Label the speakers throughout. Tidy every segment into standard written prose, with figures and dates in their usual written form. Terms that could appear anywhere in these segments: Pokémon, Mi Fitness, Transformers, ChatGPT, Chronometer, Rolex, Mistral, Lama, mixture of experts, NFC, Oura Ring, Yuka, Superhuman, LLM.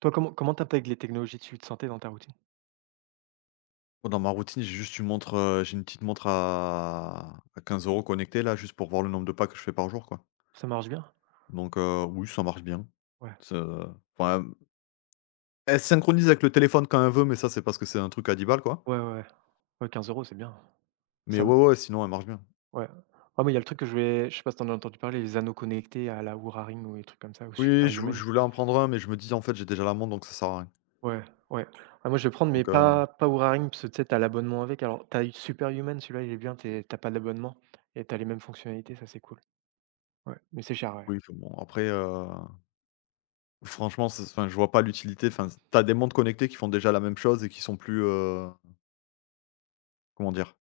Speaker 1: Toi, comment tu intègres les technologies de suivi de santé dans ta routine?
Speaker 2: Dans ma routine, j'ai juste une montre, j'ai une petite montre à 15 € connectée là, juste pour voir le nombre de pas que je fais par jour, quoi.
Speaker 1: Ça marche bien?
Speaker 2: Donc, oui, ça marche bien.
Speaker 1: Ouais.
Speaker 2: Ça enfin, elle se synchronise avec le téléphone quand elle veut, mais ça, c'est parce que c'est un truc à 10 balles, quoi.
Speaker 1: Ouais, ouais, ouais. Quinze euros, c'est bien.
Speaker 2: Mais
Speaker 1: Ça me
Speaker 2: ouais, ouais, sinon, elle marche bien.
Speaker 1: ouais. Ah, mais il y a le truc que je sais pas si t'en as entendu parler, les anneaux connectés à la Oura Ring ou des trucs comme ça, ou
Speaker 2: Oui, je
Speaker 1: Superhuman.
Speaker 2: voulais en prendre un, mais je me dis: «En fait, j'ai déjà la montre, donc ça sert à rien».
Speaker 1: Ouais, ouais. Ah, moi, je vais prendre, mais
Speaker 2: Donc,
Speaker 1: pas Oura Ring parce que, tu sais, tu l'abonnement avec. Alors, t'as eu Superhuman, celui-là, il est bien, tu es pas d'abonnement et t'as les mêmes fonctionnalités, ça, c'est cool. Ouais, mais c'est cher, ouais.
Speaker 2: oui, enfin bon, après, franchement, c'est enfin, je vois pas l'utilité. Enfin, t'as des montres connectées qui font déjà la même chose et qui sont plus, comment dire?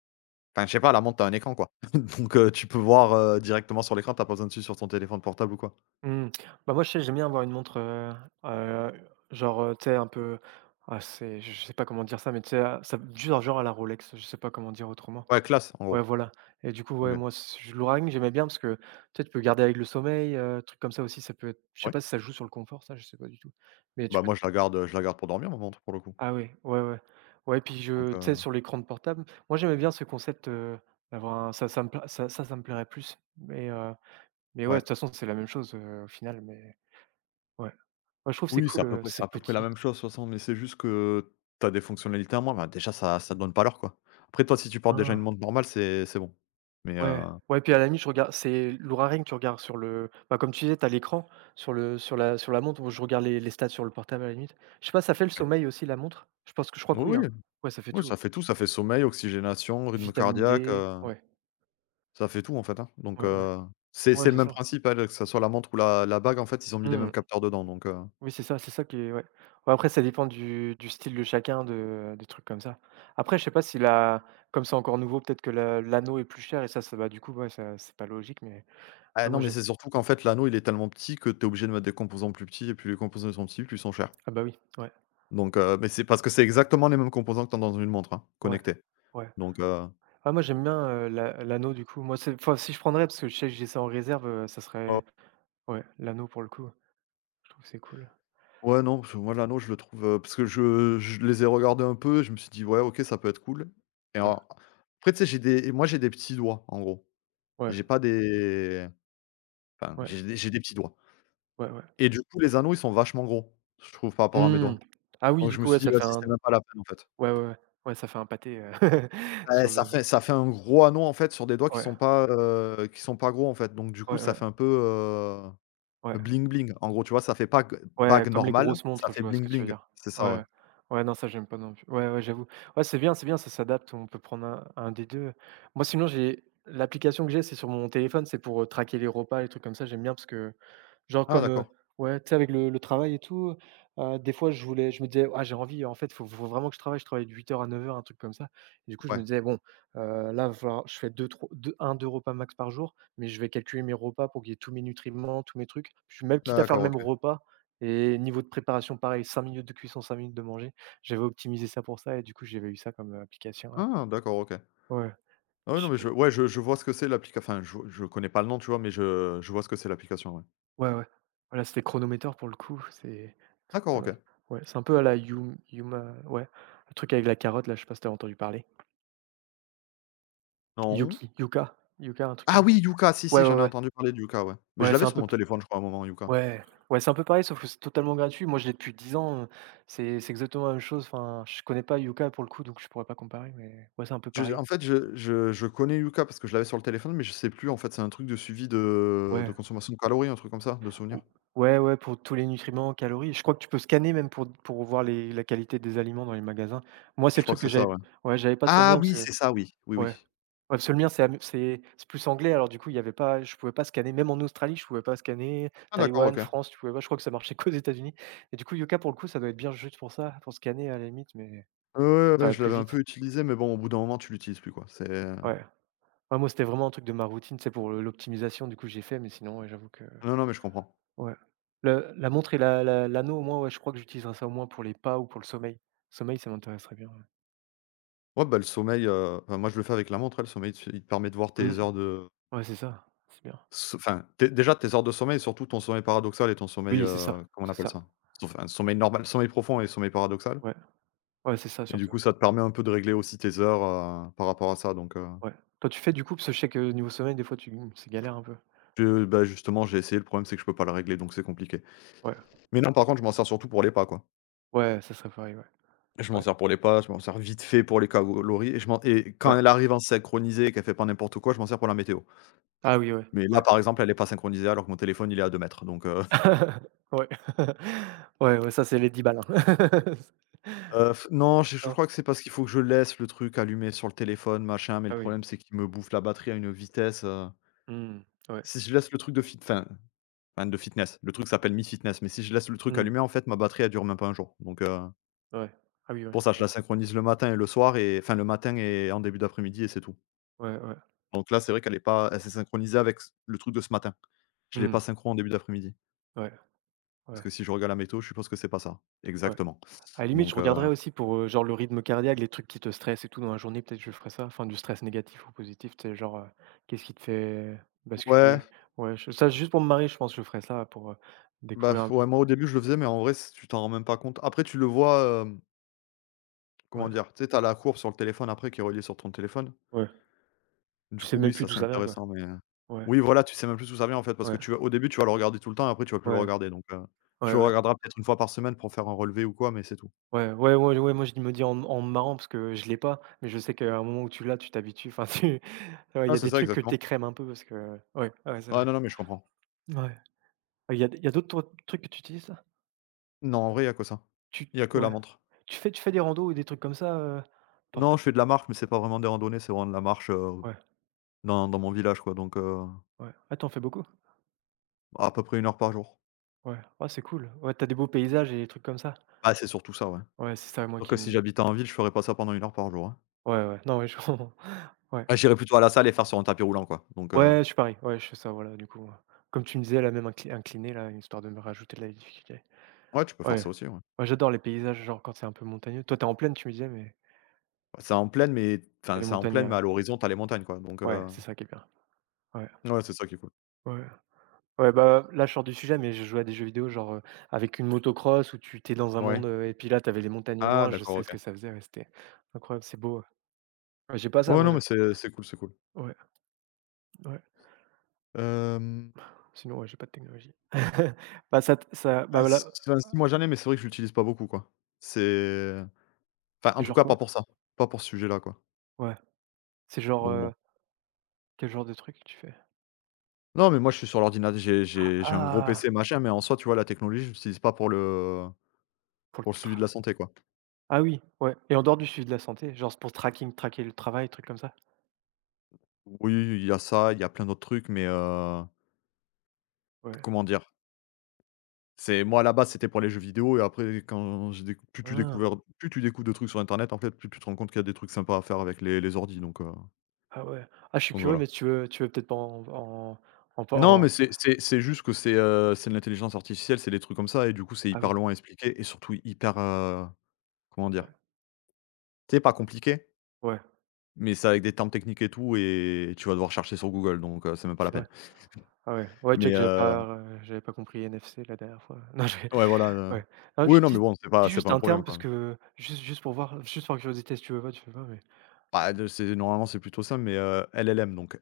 Speaker 2: Enfin, je sais pas, la montre, tu un écran, quoi. Donc, tu peux voir, directement sur l'écran, t'as pas besoin de suivre sur ton téléphone portable ou quoi.
Speaker 1: Mmh. Bah, moi, je sais, j'aime bien avoir une montre, heu, genre, tu sais, un peu, c'est je sais pas comment dire ça, mais tu sais, à ça genre à la Rolex, je sais pas comment dire autrement.
Speaker 2: Ouais, classe, en
Speaker 1: Ouais,
Speaker 2: gros.
Speaker 1: voilà, et du coup, ouais,
Speaker 2: OK.
Speaker 1: moi, c je l'orang, j'aimais bien parce que, tu sais, tu peux garder avec le sommeil, truc comme ça aussi, ça peut être je sais
Speaker 2: Ouais.
Speaker 1: pas si ça joue sur le confort ça, je sais pas du tout, mais
Speaker 2: Bah,
Speaker 1: tu peux
Speaker 2: moi, je la garde pour dormir ma montre, pour le coup.
Speaker 1: ah ouais, ouais, ouais. Ouais, puis
Speaker 2: Donc,
Speaker 1: je tu sais, sur l'écran de portable, moi, j'aimais bien ce concept, d'avoir un ça ça me pla ça ça ça me plairait plus, mais ouais, de
Speaker 2: ouais.
Speaker 1: toute façon, c'est la même chose, au final, mais ouais. Ouais, je trouve c'est
Speaker 2: Oui, c'est à
Speaker 1: cool,
Speaker 2: peu près c'est à
Speaker 1: c'est
Speaker 2: peu près la
Speaker 1: petit.
Speaker 2: même chose, de toute façon, mais c'est juste que t'as des fonctionnalités en moins, bah, déjà, ça te donne pas l'heure, quoi. Après, toi, si tu portes déjà une
Speaker 1: Ah!
Speaker 2: montre normale, c'est bon. Mais
Speaker 1: Ouais, ouais, puis à la nuit je regarde c'est l'ouraring tu regardes sur le bah, comme tu disais, t'as l'écran sur la montre. Où je regarde les stats sur le portable, à la limite. Je sais pas, ça fait le
Speaker 2: ouais.
Speaker 1: sommeil aussi, la montre? Je pense que je crois que oui,
Speaker 2: Oui, oui,
Speaker 1: hein. Ouais, ça fait
Speaker 2: oui,
Speaker 1: tout.
Speaker 2: ça fait tout, ça fait sommeil, oxygénation, rythme
Speaker 1: Vitamine
Speaker 2: cardiaque,
Speaker 1: D, ouais,
Speaker 2: ça fait tout en fait, hein, donc,
Speaker 1: ouais, ouais.
Speaker 2: c'est
Speaker 1: Ouais,
Speaker 2: c'est le
Speaker 1: c'est
Speaker 2: même
Speaker 1: ça.
Speaker 2: principe, hein, que ça soit la montre ou la bague en fait, ils ont mis les mêmes
Speaker 1: Mmh.
Speaker 2: capteurs dedans, donc,
Speaker 1: Oui, c'est ça qui est ouais. Ouais, après, ça dépend du style de chacun, de des trucs comme ça. Après, je sais pas si la comme c'est encore nouveau, peut-être que la l'anneau est plus cher et ça va du coup, ouais, ça c'est pas logique, mais
Speaker 2: ah
Speaker 1: ouais, moi,
Speaker 2: non, mais
Speaker 1: j'aime.
Speaker 2: c'est surtout qu'en fait l'anneau il est tellement petit que tu es obligé de mettre des composants plus petits et plus les composants sont petits, plus ils sont chers,
Speaker 1: Ah bah, oui, ouais.
Speaker 2: donc, mais c'est parce que c'est exactement les mêmes composants que tu as dans une montre, hein,
Speaker 1: Ouais,
Speaker 2: connectée,
Speaker 1: ouais.
Speaker 2: donc,
Speaker 1: Ah moi j'aime bien, l'anneau du coup. Moi c'est enfin si je prendrais parce que je sais que j'ai ça en réserve, ça
Speaker 2: oh
Speaker 1: serait ouais, l'anneau pour le coup. Je trouve que c'est cool.
Speaker 2: ouais non, parce que moi l'anneau je le trouve, parce que je les ai regardés un peu, je me suis dit: «Ouais OK, ça peut être cool» et
Speaker 1: Ouais,
Speaker 2: alors après tu sais j'ai des moi j'ai des petits doigts en gros.
Speaker 1: ouais,
Speaker 2: J'ai pas des enfin
Speaker 1: ouais,
Speaker 2: j'ai des petits doigts.
Speaker 1: ouais, ouais.
Speaker 2: Et du coup, les anneaux, ils sont vachement gros, je trouve, par rapport à mes
Speaker 1: Mmh.
Speaker 2: doigts.
Speaker 1: Ah oui,
Speaker 2: Donc
Speaker 1: du
Speaker 2: je me
Speaker 1: coup,
Speaker 2: suis
Speaker 1: ouais,
Speaker 2: dit:
Speaker 1: ça
Speaker 2: «Vas-y,
Speaker 1: fait un
Speaker 2: c'est même pas la peine, en fait».
Speaker 1: ouais, ouais, ouais. Ouais, ça fait un pâté,
Speaker 2: Bah,
Speaker 1: sur
Speaker 2: ça
Speaker 1: le
Speaker 2: fait ça fait un gros anneau, en fait, sur des doigts
Speaker 1: ouais,
Speaker 2: qui sont pas gros, en fait. Donc du coup,
Speaker 1: ouais,
Speaker 2: ça
Speaker 1: ouais,
Speaker 2: fait un peu,
Speaker 1: ouais.
Speaker 2: bling bling. En gros, tu vois, ça fait pas g
Speaker 1: Ouais,
Speaker 2: bague
Speaker 1: comme les
Speaker 2: normale,
Speaker 1: grosses
Speaker 2: ça
Speaker 1: montres, je
Speaker 2: fait
Speaker 1: vois ce
Speaker 2: bling
Speaker 1: que tu veux
Speaker 2: bling.
Speaker 1: dire.
Speaker 2: C'est ça, ouais.
Speaker 1: Ouais, ouais, non, ça, j'aime pas non plus. Ouais, ouais, j'avoue. Ouais, c'est bien, ça s'adapte, on peut prendre un des 2. Moi, sinon, j'ai l'application que j'ai, c'est sur mon téléphone, c'est pour, traquer les repas, les trucs comme ça, j'aime bien parce que, genre,
Speaker 2: Ah d'accord.
Speaker 1: ouais, tu sais, avec le travail et tout, des fois, je me disais: «Ah, j'ai envie, en fait, faut vraiment que je travaille». Je travaille de 8h à 9h, un truc comme ça. Et du coup, je
Speaker 2: Ouais.
Speaker 1: me disais: «Bon, là, va falloir je fais 2-3 2, 3 deux 1 2 repas max par jour, mais je vais calculer mes repas pour qu'il y ait tous mes nutriments, tous mes trucs». Je suis même quitte à faire le
Speaker 2: D'accord,
Speaker 1: même
Speaker 2: OK.
Speaker 1: repas, et niveau de préparation, pareil, 5 minutes de cuisson, 5 minutes de manger. J'avais optimisé ça pour ça et du coup, j'avais eu ça comme, application, ouais.
Speaker 2: Ah d'accord, OK.
Speaker 1: Ouais,
Speaker 2: Ah ouais,
Speaker 1: je
Speaker 2: non,
Speaker 1: sais
Speaker 2: mais
Speaker 1: pas
Speaker 2: je ouais, je vois ce que c'est l'applica enfin, je connais pas le nom, tu vois, mais je vois ce que c'est l'application, ouais.
Speaker 1: ouais, ouais. Voilà, c'était Chronometer pour le coup, c'est
Speaker 2: D'accord,
Speaker 1: pas mal.
Speaker 2: OK.
Speaker 1: Ouais, c'est un peu à la Yum Yuma. Ouais, le truc avec la carotte là, je sais pas si tu entendu parler?
Speaker 2: Non.
Speaker 1: Yuki, Yuka Yuka, un truc
Speaker 2: Ah
Speaker 1: comme ça.
Speaker 2: oui, Yuka, si, si,
Speaker 1: Ouais, ouais,
Speaker 2: j'en ai
Speaker 1: ouais.
Speaker 2: entendu parler de Yuka, ouais. Mais je
Speaker 1: Ouais,
Speaker 2: l'avais
Speaker 1: c'est un
Speaker 2: sur
Speaker 1: peu
Speaker 2: mon
Speaker 1: p
Speaker 2: téléphone, je crois, à un moment, Yuka.
Speaker 1: ouais, ouais, c'est un peu pareil sauf que c'est totalement gratuit. Moi, je l'ai depuis 10 ans, c'est exactement la même chose. Enfin, je connais pas Yuka pour le coup, donc je pourrais pas comparer, mais ouais, c'est un peu
Speaker 2: Je
Speaker 1: pareil.
Speaker 2: en fait, je connais Yuka parce que je l'avais sur le téléphone, mais je sais plus en fait, c'est un truc de suivi de
Speaker 1: Ouais.
Speaker 2: consommation de calories, un truc comme ça, de souvenir?
Speaker 1: Ou ouais, ouais, pour tous les nutriments, calories. Je crois que tu peux scanner même pour voir les la qualité des aliments dans les magasins. Moi, c'est
Speaker 2: Je
Speaker 1: le
Speaker 2: crois que
Speaker 1: truc que
Speaker 2: c'est ça,
Speaker 1: j'avais
Speaker 2: ouais.
Speaker 1: ouais, j'avais pas sur le
Speaker 2: Ah
Speaker 1: mien parce
Speaker 2: oui,
Speaker 1: que
Speaker 2: c'est ça, oui. Oui,
Speaker 1: ouais.
Speaker 2: oui.
Speaker 1: Ouais, parce que le mien, c'est plus anglais, alors du coup, il y avait pas je pouvais pas scanner. Même en Australie, je pouvais pas scanner.
Speaker 2: Ah d'accord,
Speaker 1: Taïwan,
Speaker 2: OK.
Speaker 1: France, tu pouvais pas. Je crois que ça marchait qu'aux États-Unis. Et du coup, Yoka, pour le coup, ça doit être bien juste pour ça, pour scanner à la limite, mais
Speaker 2: Ouais, ouais,
Speaker 1: ça
Speaker 2: ouais,
Speaker 1: va
Speaker 2: je
Speaker 1: plus
Speaker 2: l'avais un
Speaker 1: vite.
Speaker 2: peu utilisé, mais bon, au bout d'un moment, tu l'utilises plus, quoi. C'est,
Speaker 1: Ouais. Ouais, moi, c'était vraiment un truc de ma routine, c'est pour le l'optimisation, du coup, j'ai fait, mais sinon, ouais, j'avoue que
Speaker 2: non, non, mais je comprends.
Speaker 1: ouais. Le La montre et la la l'anneau au moins, ouais, je crois que j'utiliserai ça au moins pour les pas ou pour le sommeil. Sommeil, ça m'intéresserait bien, ouais.
Speaker 2: Ouais, bah, le sommeil, enfin, moi, je le fais avec la montre, hein, le sommeil, tu il te permet de voir tes
Speaker 1: Mmh.
Speaker 2: heures de
Speaker 1: Ouais, c'est ça, c'est bien.
Speaker 2: s enfin, tes déjà tes heures de sommeil et surtout ton sommeil paradoxal et ton sommeil,
Speaker 1: Oui, c'est ça,
Speaker 2: comment on
Speaker 1: c'est
Speaker 2: appelle
Speaker 1: ça.
Speaker 2: ça? Enfin, sommeil normal, sommeil profond et sommeil paradoxal.
Speaker 1: Ouais, ouais, c'est ça
Speaker 2: Et du
Speaker 1: surtout.
Speaker 2: coup, ça te permet un peu de régler aussi tes heures, par rapport à ça, donc,
Speaker 1: Ouais. Toi, tu fais du coup? Parce que je sais que niveau sommeil, des fois, tu mmh, c'est galère un peu.
Speaker 2: je bah, justement, j'ai essayé, le problème, c'est que je peux pas le régler, donc c'est compliqué.
Speaker 1: Ouais,
Speaker 2: Mais non, par contre, je m'en sers surtout pour les pas, quoi.
Speaker 1: ouais, ça serait pareil, ouais.
Speaker 2: Je m'en
Speaker 1: Ouais,
Speaker 2: sers pour les pas, je m'en sers vite fait pour les calories et je m'en et quand
Speaker 1: ouais.
Speaker 2: elle arrive en synchronisée et qu'elle fait pas n'importe quoi, je m'en sers pour la météo.
Speaker 1: Ah oui, ouais,
Speaker 2: Mais là,
Speaker 1: ouais.
Speaker 2: par exemple, elle est pas synchronisée alors que mon téléphone, il est à 2 mètres, donc,
Speaker 1: Ouais. Ouais, ouais, ça, c'est les 10 balles, hein.
Speaker 2: non, je
Speaker 1: Non?
Speaker 2: crois que c'est parce qu'il faut que je laisse le truc allumé sur le téléphone, machin, mais le
Speaker 1: Ah oui.
Speaker 2: problème, c'est qu'il me bouffe la batterie à une vitesse,
Speaker 1: Mmh. Ouais.
Speaker 2: si je laisse le truc de fi enfin, enfin de fitness. Le truc s'appelle Mi Fitness, mais si je laisse le truc
Speaker 1: Mmh.
Speaker 2: allumé, en fait, ma batterie, elle dure même pas un jour. Donc,
Speaker 1: Ouais. Ah oui, ouais,
Speaker 2: pour ça, je
Speaker 1: ouais.
Speaker 2: la synchronise le matin et le soir et enfin le matin et en début d'après-midi et c'est tout.
Speaker 1: Ouais, ouais.
Speaker 2: Donc là, c'est vrai qu'elle est pas elle s'est synchronisée avec c le truc de ce matin. Je l'ai pas
Speaker 1: Mmh.
Speaker 2: synchro en début d'après-midi.
Speaker 1: Ouais,
Speaker 2: Parce que
Speaker 1: ouais,
Speaker 2: si je regarde la météo, je suppose que c'est pas ça.
Speaker 1: ouais.
Speaker 2: Exactement.
Speaker 1: À la limite, je
Speaker 2: Donc,
Speaker 1: regarderais aussi pour, genre le rythme cardiaque, les trucs qui te stressent et tout dans la journée, peut-être je ferais ça, enfin du stress négatif ou positif, tu sais? Qu'est-ce qui te fait
Speaker 2: ouais,
Speaker 1: basculer? Ouais, je ça juste pour me marier, je pense que je ferais ça pour,
Speaker 2: bah,
Speaker 1: découvrir un p
Speaker 2: ouais, moi, au début, je le faisais, mais en vrai, c tu t'en rends même pas compte. Après, tu le vois, comment
Speaker 1: ouais,
Speaker 2: dire? Tu sais, tu la courbe sur le téléphone après qui est reliée sur ton téléphone.
Speaker 1: ouais.
Speaker 2: Du
Speaker 1: Tu sais
Speaker 2: coup, oui,
Speaker 1: même
Speaker 2: ça,
Speaker 1: plus d'où
Speaker 2: c'est
Speaker 1: ça vient, quoi.
Speaker 2: intéressant, mais,
Speaker 1: Ouais,
Speaker 2: oui, voilà, tu sais même plus où ça vient, en fait, parce que
Speaker 1: ouais,
Speaker 2: tu vas au début, tu vas le regarder tout le temps et après tu vas plus le
Speaker 1: ouais,
Speaker 2: regarder, donc, tu
Speaker 1: ouais,
Speaker 2: le
Speaker 1: ouais.
Speaker 2: regarderas peut-être une fois par semaine pour faire un relevé ou quoi, mais c'est tout.
Speaker 1: Ouais, ouais, ouais, ouais, moi je me dis en me marrant parce que je l'ai pas, mais je sais qu'à un moment où tu l'as, tu t'habitues, enfin tu ouais, il y
Speaker 2: Ah,
Speaker 1: a
Speaker 2: c'est
Speaker 1: des
Speaker 2: ça,
Speaker 1: trucs que
Speaker 2: exactement.
Speaker 1: tu écrèmes un peu parce que ouais, ouais, c'est
Speaker 2: Ouais,
Speaker 1: vrai.
Speaker 2: non, non, mais je comprends.
Speaker 1: Ouais. Il y a d'autres toi trucs que tu utilises?
Speaker 2: Non, en vrai, il y a que ça.
Speaker 1: Tu
Speaker 2: Il y a que la
Speaker 1: ouais.
Speaker 2: montre.
Speaker 1: Tu fais des randos ou des trucs comme ça, heu? Tu en
Speaker 2: Non,
Speaker 1: fais?
Speaker 2: je fais de la marche, mais c'est pas vraiment des randonnées, c'est vraiment de la marche,
Speaker 1: Ouais,
Speaker 2: dans mon village, quoi, donc,
Speaker 1: ouais. Ah, tu en fais beaucoup?
Speaker 2: à peu près une heure par jour.
Speaker 1: Ouais. Ah, c'est cool. Ouais, tu as des beaux paysages et des trucs comme ça?
Speaker 2: Ah, c'est surtout ça, ouais.
Speaker 1: Ouais, c'est ça moi
Speaker 2: Sûr
Speaker 1: qui
Speaker 2: que si
Speaker 1: me
Speaker 2: j'habitais en ville, je ferais pas ça pendant une heure par jour, hein.
Speaker 1: ouais, ouais. Non, ouais, je comprends. Ouais.
Speaker 2: Ah, j'irais plutôt à la salle et faire sur un tapis roulant, quoi, donc,
Speaker 1: Ouais, je suis pareil. Ouais, je fais ça, voilà, du coup, comme tu me disais là, même incliné là, histoire de me rajouter de la difficulté.
Speaker 2: ouais, tu peux faire
Speaker 1: Ouais.
Speaker 2: ça aussi, ouais.
Speaker 1: Ouais, j'adore les paysages, genre, quand c'est un peu montagneux. Toi, tu es en plaine, tu me disais, mais
Speaker 2: C'est en plaine, mais
Speaker 1: il
Speaker 2: enfin,
Speaker 1: y a les
Speaker 2: c'est en
Speaker 1: montagnes,
Speaker 2: plaine, mais à l'horizon, t'as les montagnes, quoi, donc,
Speaker 1: ouais, c'est ça qui est bien. Ouais,
Speaker 2: ouais, c'est ça qui est cool.
Speaker 1: ouais. Ouais, bah, là, je sors du sujet, mais je jouais à des jeux vidéo, genre, avec une motocross où tu t'es dans un monde,
Speaker 2: Ouais.
Speaker 1: et puis là, t'avais les montagnes au
Speaker 2: Ah
Speaker 1: loin, je
Speaker 2: d'accord,
Speaker 1: sais ce que
Speaker 2: OK.
Speaker 1: ça faisait, ouais, c'était incroyable, c'est beau, ouais. Ouais, j'ai pas ça,
Speaker 2: Ouais,
Speaker 1: moi,
Speaker 2: non, mais
Speaker 1: j'avoue.
Speaker 2: c'est cool, c'est cool.
Speaker 1: Ouais, ouais.
Speaker 2: Hem,
Speaker 1: Sinon, ouais, j'ai pas de technologie. Bah, ça t ça
Speaker 2: ah,
Speaker 1: bah, là
Speaker 2: si enfin, si moi j'en ai, mais c'est vrai que je l'utilise pas beaucoup, quoi. C'est enfin, en
Speaker 1: c'est
Speaker 2: tout
Speaker 1: genre
Speaker 2: cas,
Speaker 1: quoi?
Speaker 2: pas pour ça, pas pour ce sujet-là, quoi,
Speaker 1: Ouais, c'est genre,
Speaker 2: donc bon.
Speaker 1: heu, quel genre de truc tu fais?
Speaker 2: Non, mais moi, je suis sur l'ordinateur. J'ai un gros PC,
Speaker 1: Ah!
Speaker 2: machin, mais en soi, tu vois, la technologie, je l'utilise pas pour le
Speaker 1: Pour le
Speaker 2: pour le
Speaker 1: tra
Speaker 2: suivi de la santé, quoi.
Speaker 1: ah oui, ouais et en dehors du suivi de la santé, genre, c'est pour tracking traquer le travail, trucs comme ça?
Speaker 2: Oui, il y a ça, il y a plein d'autres trucs, mais,
Speaker 1: Ouais.
Speaker 2: comment dire? C'est moi, à la base, c'était pour les jeux vidéo et après quand j'ai déc plus tu
Speaker 1: Ah!
Speaker 2: découvres plus tu découvres de trucs sur internet, en fait, plus tu te rends compte qu'il y a des trucs sympas à faire avec les ordi, donc heu,
Speaker 1: Ah ouais. Ah, je suis
Speaker 2: donc
Speaker 1: curieux,
Speaker 2: voilà.
Speaker 1: mais tu veux peut-être pas en en en
Speaker 2: Non, mais
Speaker 1: en
Speaker 2: c'est juste que c'est de l'intelligence artificielle, c'est des trucs comme ça et du coup, c'est
Speaker 1: ah
Speaker 2: hyper
Speaker 1: oui,
Speaker 2: long à expliquer et surtout hyper, comment dire?
Speaker 1: ouais.
Speaker 2: C'est pas compliqué,
Speaker 1: Ouais.
Speaker 2: mais c'est avec des termes techniques et tout et tu vas devoir chercher sur Google, donc, c'est même pas la
Speaker 1: C'est
Speaker 2: peine.
Speaker 1: vrai. Ah ouais. Ouais, déjà
Speaker 2: Mais,
Speaker 1: que j'avais pas compris NFC la dernière fois. Non, je
Speaker 2: ouais, voilà,
Speaker 1: ouais. Non, je
Speaker 2: oui, non, mais
Speaker 1: dis
Speaker 2: bon, c'est pas
Speaker 1: dis
Speaker 2: c'est
Speaker 1: juste
Speaker 2: pas un
Speaker 1: un
Speaker 2: problème,
Speaker 1: terme parce
Speaker 2: quoi.
Speaker 1: que juste pour voir, juste par curiosité, si tu veux pas, tu veux pas, mais
Speaker 2: Bah, de c'est normalement, c'est plutôt simple, mais, LLM donc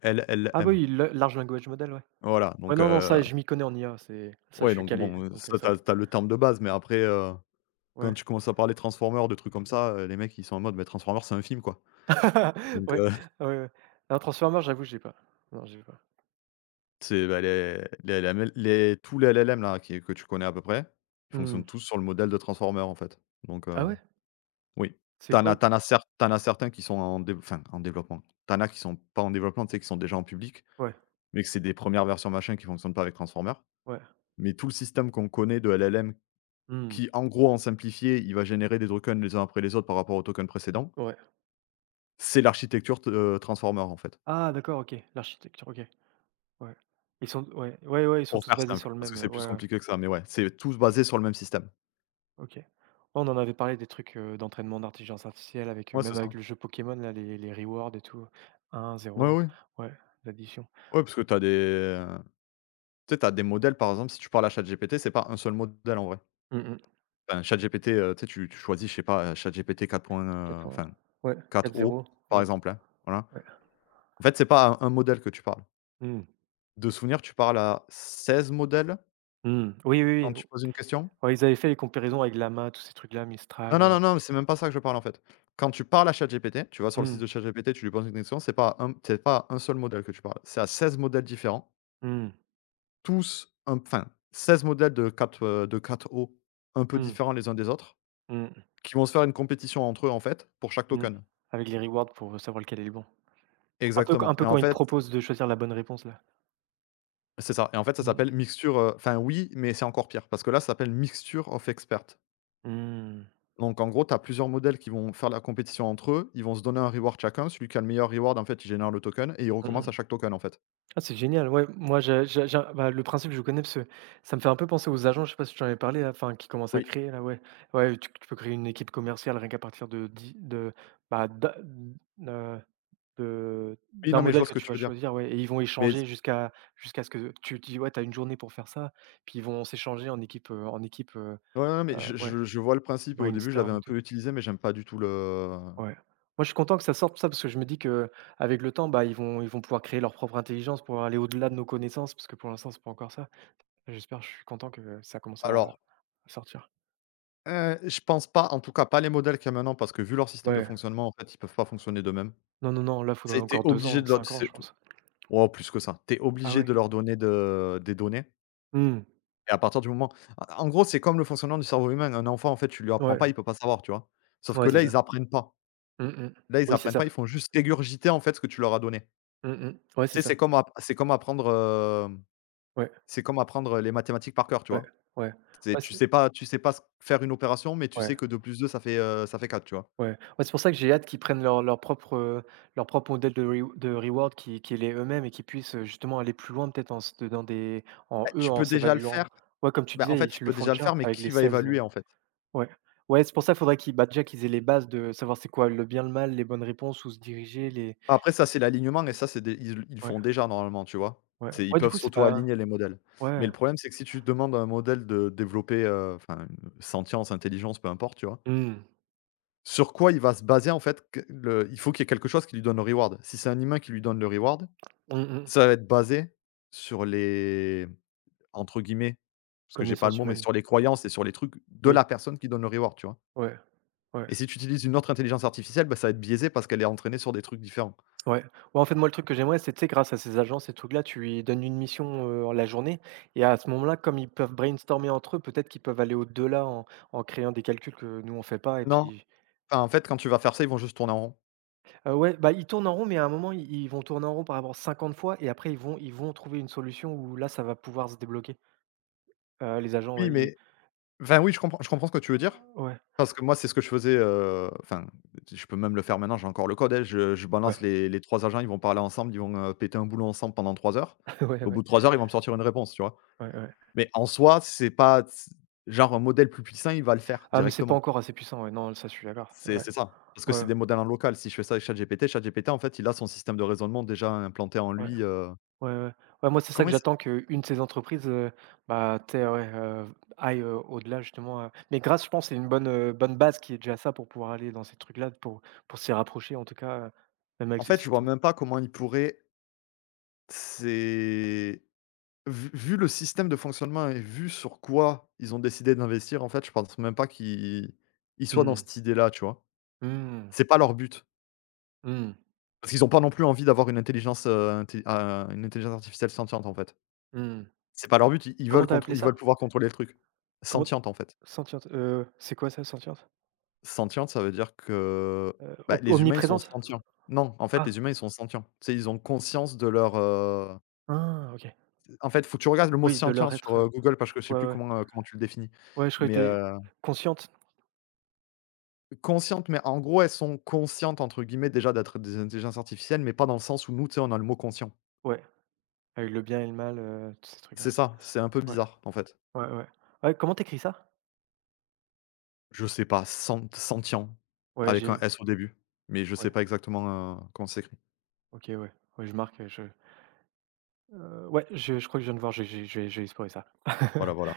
Speaker 1: ah bah
Speaker 2: LLM.
Speaker 1: oui, la large language model, ouais.
Speaker 2: Voilà,
Speaker 1: Ouais,
Speaker 2: donc,
Speaker 1: non, non, ça, je m'y connais en IA, c'est ça, je
Speaker 2: ouais,
Speaker 1: suis
Speaker 2: donc
Speaker 1: calé,
Speaker 2: bon, ça
Speaker 1: ça va.
Speaker 2: tu as le terme de base, mais après, quand
Speaker 1: Ouais.
Speaker 2: tu commences à parler Transformers, de trucs comme ça, les mecs, ils sont en mode: mais Transformers, c'est un film, quoi». Donc,
Speaker 1: Ouais, ouais, ouais. Non, Transformers, j'avoue, j'ai pas. Non, j'ai pas.
Speaker 2: c'est, bah, les LML les tous les LLM là, qui que tu connais à peu près, ils fonctionnent
Speaker 1: Mmh.
Speaker 2: tous sur le modèle de Transformers, en fait. Donc,
Speaker 1: Ah ouais?
Speaker 2: oui.
Speaker 1: C'est
Speaker 2: t'en as
Speaker 1: quoi?
Speaker 2: t'en as cer t'en as certains qui sont en dév enfin, en développement. T'en as qui sont pas en développement, tu sais, qui sont déjà en public,
Speaker 1: Ouais,
Speaker 2: mais que c'est des premières versions machin qui fonctionnent pas avec Transformers.
Speaker 1: ouais.
Speaker 2: Mais tout le système qu'on connaît de LLM
Speaker 1: Mmh.
Speaker 2: qui, en gros, en simplifié, il va générer des tokens les uns après les autres par rapport aux tokens précédents.
Speaker 1: Ouais.
Speaker 2: C'est l'architecture t Transformer, en fait,
Speaker 1: Ah d'accord, OK, l'architecture, OK. Ouais. Ils sont ouais, ouais, ouais, ils sont
Speaker 2: pour
Speaker 1: tous
Speaker 2: faire
Speaker 1: basés
Speaker 2: simple,
Speaker 1: sur le
Speaker 2: parce
Speaker 1: même,
Speaker 2: que c'est plus
Speaker 1: ouais, ouais.
Speaker 2: compliqué que ça, mais ouais, c'est tous
Speaker 1: Ouais.
Speaker 2: basés sur le même système.
Speaker 1: OK. Ouais, on en avait parlé des trucs, d'entraînement d'intelligence artificielle avec,
Speaker 2: Ouais, c'est
Speaker 1: même avec
Speaker 2: ça.
Speaker 1: le jeu Pokémon là, les rewards et tout, un
Speaker 2: Ouais,
Speaker 1: zéro
Speaker 2: ouais.
Speaker 1: ouais, l'addition.
Speaker 2: Ouais, parce que t'as des, tu sais, tu des modèles, par exemple, si tu parles à ChatGPT, c'est pas un seul modèle, en vrai.
Speaker 1: Mmh mh.
Speaker 2: Enfin, ChatGPT, tu sais, tu choisis, je sais pas, ChatGPT 4 point,
Speaker 1: 4 points,
Speaker 2: enfin
Speaker 1: ouais,
Speaker 2: 4
Speaker 1: quatre
Speaker 2: o
Speaker 1: zéro
Speaker 2: par
Speaker 1: ouais,
Speaker 2: exemple, hein, voilà.
Speaker 1: ouais.
Speaker 2: En fait, c'est pas à un modèle que tu parles.
Speaker 1: Mmh.
Speaker 2: De souvenir, tu parles à 16 modèles
Speaker 1: Mmh. Oui,
Speaker 2: quand
Speaker 1: oui, oui.
Speaker 2: tu poses une question.
Speaker 1: Ouais, ils avaient fait les comparaisons avec Lama tous ces trucs-là,
Speaker 2: Non,
Speaker 1: Mistral,
Speaker 2: non,
Speaker 1: heu.
Speaker 2: non, non, c'est même pas ça que je parle en fait. Quand tu parles à ChatGPT, tu vas sur le site
Speaker 1: Mmh.
Speaker 2: de ChatGPT, tu lui poses une question, c'est pas un seul modèle que tu parles, c'est à 16 modèles différents,
Speaker 1: Mmh.
Speaker 2: tous un enfin 16 modèles de 4 de 4o un peu
Speaker 1: Mmh.
Speaker 2: différents les uns des autres,
Speaker 1: Mmh.
Speaker 2: qui vont se faire une compétition entre eux en fait, pour chaque
Speaker 1: Mmh.
Speaker 2: token.
Speaker 1: Avec les rewards pour savoir lequel est le bon. Un
Speaker 2: Exactement, et
Speaker 1: peu
Speaker 2: en
Speaker 1: quand ils te
Speaker 2: fait
Speaker 1: proposent de choisir la bonne réponse là.
Speaker 2: c'est ça, et en fait ça
Speaker 1: Mmh.
Speaker 2: s'appelle mixture, enfin oui, mais c'est encore pire parce que là ça s'appelle mixture of experts.
Speaker 1: Mmh.
Speaker 2: Donc en gros, tu as plusieurs modèles qui vont faire la compétition entre eux, ils vont se donner un reward chacun, celui qui a le meilleur reward, en fait, il génère le token et il
Speaker 1: Mmh
Speaker 2: recommence à
Speaker 1: mh.
Speaker 2: chaque token en fait.
Speaker 1: Ah, c'est génial, ouais. Moi, je bah, le principe, je connais parce que ça me fait un peu penser aux agents, je sais pas si tu en avais parlé là, enfin qui commencent à
Speaker 2: Oui.
Speaker 1: créer là, ouais. Ouais, tu peux créer une équipe commerciale rien qu'à partir de dix de bah, d'a heu, de
Speaker 2: Oui,
Speaker 1: d'un
Speaker 2: non, mais je
Speaker 1: modèle
Speaker 2: vois ce
Speaker 1: que
Speaker 2: que
Speaker 1: tu
Speaker 2: tu
Speaker 1: vas
Speaker 2: veux dire.
Speaker 1: choisir, ouais et ils vont
Speaker 2: Mais c
Speaker 1: échanger jusqu'à ce que tu dis: «Ouais, tu as une journée pour faire ça», puis ils vont s'échanger en équipe,
Speaker 2: Ouais, ouais, mais je
Speaker 1: ouais,
Speaker 2: je je vois le principe, et au début, je l'avais
Speaker 1: brainstorm et
Speaker 2: un
Speaker 1: tout.
Speaker 2: peu utilisé, mais j'aime pas du tout le…
Speaker 1: Ouais. Moi, je suis content que ça sorte ça parce que je me dis que avec le temps, bah, ils vont pouvoir créer leur propre intelligence pour aller au-delà de nos connaissances parce que pour l'instant, c'est pas encore ça. J'espère, je suis content que ça commence à
Speaker 2: Alors,
Speaker 1: à sortir.
Speaker 2: je pense pas, en tout cas pas les modèles qu'il y a maintenant, parce que vu leur système de
Speaker 1: Ouais,
Speaker 2: fonctionnement, en fait, ils peuvent pas fonctionner d'eux-mêmes.
Speaker 1: non, non, non, là, faudrait
Speaker 2: C'est tu
Speaker 1: encore 2
Speaker 2: obligé
Speaker 1: ans,
Speaker 2: de leur
Speaker 1: 5 ans,
Speaker 2: c'est
Speaker 1: je pense.
Speaker 2: Oh, plus que ça. T'es
Speaker 1: Ah
Speaker 2: obligé
Speaker 1: ouais?
Speaker 2: de leur donner de des données,
Speaker 1: Mmh.
Speaker 2: et à partir du moment… En gros, c'est comme le fonctionnement du cerveau humain. Un enfant, en fait, tu lui apprends
Speaker 1: Ouais,
Speaker 2: pas, il peut pas savoir, tu vois? Sauf que
Speaker 1: ouais, c'est
Speaker 2: là, ils
Speaker 1: ça.
Speaker 2: apprennent pas.
Speaker 1: Mmh mh.
Speaker 2: Là, ils
Speaker 1: Oui, c'est
Speaker 2: apprennent pas,
Speaker 1: ça.
Speaker 2: ils font juste régurgiter, en fait, ce que tu leur as donné.
Speaker 1: Mmh mh. Ouais, c'est
Speaker 2: Tu sais, c'est
Speaker 1: ça.
Speaker 2: comme app c'est comme apprendre, hem
Speaker 1: Ouais,
Speaker 2: c'est comme apprendre les mathématiques par cœur, tu
Speaker 1: ouais,
Speaker 2: vois?
Speaker 1: ouais.
Speaker 2: C'est
Speaker 1: Ouais, c'est
Speaker 2: Tu sais pas s faire une opération, mais tu
Speaker 1: ouais,
Speaker 2: sais que deux plus 2 ça fait quatre, tu vois?
Speaker 1: ouais. Ouais, c'est pour ça que j'ai hâte qu'ils prennent leur propre modèle de reward qui est les eux-mêmes et qu'ils puissent, justement aller plus loin peut-être en se donnant des en
Speaker 2: Bah,
Speaker 1: eux,
Speaker 2: tu
Speaker 1: en
Speaker 2: peux déjà le faire.
Speaker 1: s'évaluant. Ouais, comme tu
Speaker 2: Bah, en
Speaker 1: disais,
Speaker 2: fait,
Speaker 1: ils
Speaker 2: tu
Speaker 1: le
Speaker 2: peux
Speaker 1: font
Speaker 2: déjà le
Speaker 1: déjà
Speaker 2: faire, mais
Speaker 1: avec les
Speaker 2: qui va
Speaker 1: seize.
Speaker 2: évaluer, en fait?
Speaker 1: Ouais. Ouais, c'est pour ça, faudrait qu'ils bah, déjà qu'ils aient les bases de savoir c'est quoi le bien, le mal, les bonnes réponses, où se diriger, les
Speaker 2: Après ça, c'est l'alignement, et ça, c'est des… ils le
Speaker 1: ouais,
Speaker 2: font déjà normalement, tu vois?
Speaker 1: ouais.
Speaker 2: C'est… ils
Speaker 1: Ouais, du
Speaker 2: peuvent
Speaker 1: coup, c'est pas
Speaker 2: s'auto-aligner les modèles. Mais
Speaker 1: ouais.
Speaker 2: le problème, c'est que si tu demandes à un modèle de développer, enfin, une sentience, intelligence, peu importe, tu vois?
Speaker 1: Mmh.
Speaker 2: Sur quoi il va se baser, en fait? Que le Il faut qu'il y ait quelque chose qui lui donne le reward. Si c'est un humain qui lui donne le reward,
Speaker 1: Mmh mh.
Speaker 2: ça va être basé sur les… Entre guillemets, parce que j'ai pas le
Speaker 1: Connaissance
Speaker 2: mot, mais
Speaker 1: humaine.
Speaker 2: sur les croyances et sur les trucs de
Speaker 1: Oui.
Speaker 2: la personne qui donne le reward, tu vois?
Speaker 1: Ouais, ouais,
Speaker 2: Et si tu utilises une autre intelligence artificielle, bah, ça va être biaisé parce qu'elle est entraînée sur des trucs différents.
Speaker 1: ouais. Ouais, en fait, moi, le truc que j'aimerais, c'est, tu sais, grâce à ces agences, ces trucs-là, tu lui donnes une mission, la journée et à ce moment-là, comme ils peuvent brainstormer entre eux, peut-être qu'ils peuvent aller au-delà en créant des calculs que nous, on fait pas et
Speaker 2: Non,
Speaker 1: puis
Speaker 2: enfin, en fait, quand tu vas faire ça, ils vont juste tourner en rond.
Speaker 1: heu, ouais, bah, ils tournent en rond, mais à un moment, ils vont tourner en rond par rapport 50 fois et après ils vont trouver une solution où là, ça va pouvoir se débloquer. Les agents,
Speaker 2: Oui,
Speaker 1: ouais, ils
Speaker 2: mais enfin, oui, je comprends ce que tu veux dire,
Speaker 1: ouais,
Speaker 2: parce que moi, c'est ce que je faisais, enfin, je peux même le faire maintenant, j'ai encore le code, hein. Je
Speaker 1: ouais,
Speaker 2: balance les 3 agents, ils vont parler ensemble, ils vont, péter un boulot ensemble pendant 3 heures.
Speaker 1: ouais,
Speaker 2: Au bout
Speaker 1: ouais,
Speaker 2: de 3 heures, ils vont me sortir une réponse, tu vois?
Speaker 1: ouais, ouais.
Speaker 2: Mais en soi, c'est pas… genre un modèle plus puissant, il va le faire
Speaker 1: Ah, mais c'est pas
Speaker 2: directement.
Speaker 1: encore assez puissant, ouais, non, ça, je suis d'accord. Ouais,
Speaker 2: C'est ça, parce que c'est
Speaker 1: ouais,
Speaker 2: des modèles en local. Si je fais ça avec ChatGPT, ChatGPT, en fait, il a son système de raisonnement déjà implanté en
Speaker 1: ouais,
Speaker 2: lui,
Speaker 1: ouais, ouais. Ouais, moi, c'est ça
Speaker 2: comment
Speaker 1: que
Speaker 2: il s
Speaker 1: j'attends qu'une de ces entreprises, bah, tu sais, aille, au-delà justement, mais grâce, je pense, c'est une bonne, bonne base qui est déjà ça pour pouvoir aller dans ces trucs-là, pour s'y rapprocher en tout cas, même avec
Speaker 2: en
Speaker 1: ce
Speaker 2: fait, je vois
Speaker 1: système.
Speaker 2: même pas comment il pourrait… c'est… vu le système de fonctionnement et vu sur quoi ils ont décidé d'investir, en fait, je pense même pas qu'ils soient dans
Speaker 1: Mmh.
Speaker 2: cette idée-là, tu vois?
Speaker 1: Mmh.
Speaker 2: C'est pas leur but,
Speaker 1: Mmh.
Speaker 2: parce qu'ils ont pas non plus envie d'avoir une intelligence, inté une intelligence artificielle sentiente, en fait.
Speaker 1: Mmh.
Speaker 2: C'est pas leur but, ils ils veulent
Speaker 1: Comment t'as
Speaker 2: contr
Speaker 1: appelé
Speaker 2: ils veulent
Speaker 1: ça?
Speaker 2: pouvoir contrôler le truc.
Speaker 1: Comment
Speaker 2: Sentiente, en fait.
Speaker 1: sentiente, c'est quoi ça, sentiente?
Speaker 2: Sentiente, ça veut dire que, bah,
Speaker 1: Om
Speaker 2: les humains, ils sont
Speaker 1: Omniprésente?
Speaker 2: sentients. Non, en fait,
Speaker 1: Ah!
Speaker 2: les humains, ils sont sentients. Tu sais, ils ont conscience de leur,
Speaker 1: Ah, OK.
Speaker 2: en fait, faut que tu regardes le mot
Speaker 1: Oui, de
Speaker 2: «sentient»
Speaker 1: leur
Speaker 2: sur,
Speaker 1: être,
Speaker 2: Google, parce que je sais
Speaker 1: ouais,
Speaker 2: plus
Speaker 1: ouais.
Speaker 2: comment, comment tu le définis.
Speaker 1: Ouais, je crois que
Speaker 2: Mais,
Speaker 1: t'es consciente?
Speaker 2: consciente, mais en gros, elles sont «conscientes» entre guillemets déjà d'être des intelligences artificielles, mais pas dans le sens où nous, tu sais, on a le mot «conscient».
Speaker 1: Ouais, avec le bien et le mal, tous ces
Speaker 2: C'est
Speaker 1: trucs-là.
Speaker 2: ça, c'est un peu
Speaker 1: Ouais,
Speaker 2: bizarre, en fait.
Speaker 1: ouais, ouais. Ouais, comment t'écris ça?
Speaker 2: Je sais pas, sentient
Speaker 1: Ouais,
Speaker 2: avec un
Speaker 1: j'ai
Speaker 2: S au début, mais je sais
Speaker 1: ouais,
Speaker 2: pas exactement, comment c'est écrit.
Speaker 1: OK, ouais. Ouais, je marque, ouais, je crois que je viens de voir, je vais explorer ça.
Speaker 2: Voilà, voilà.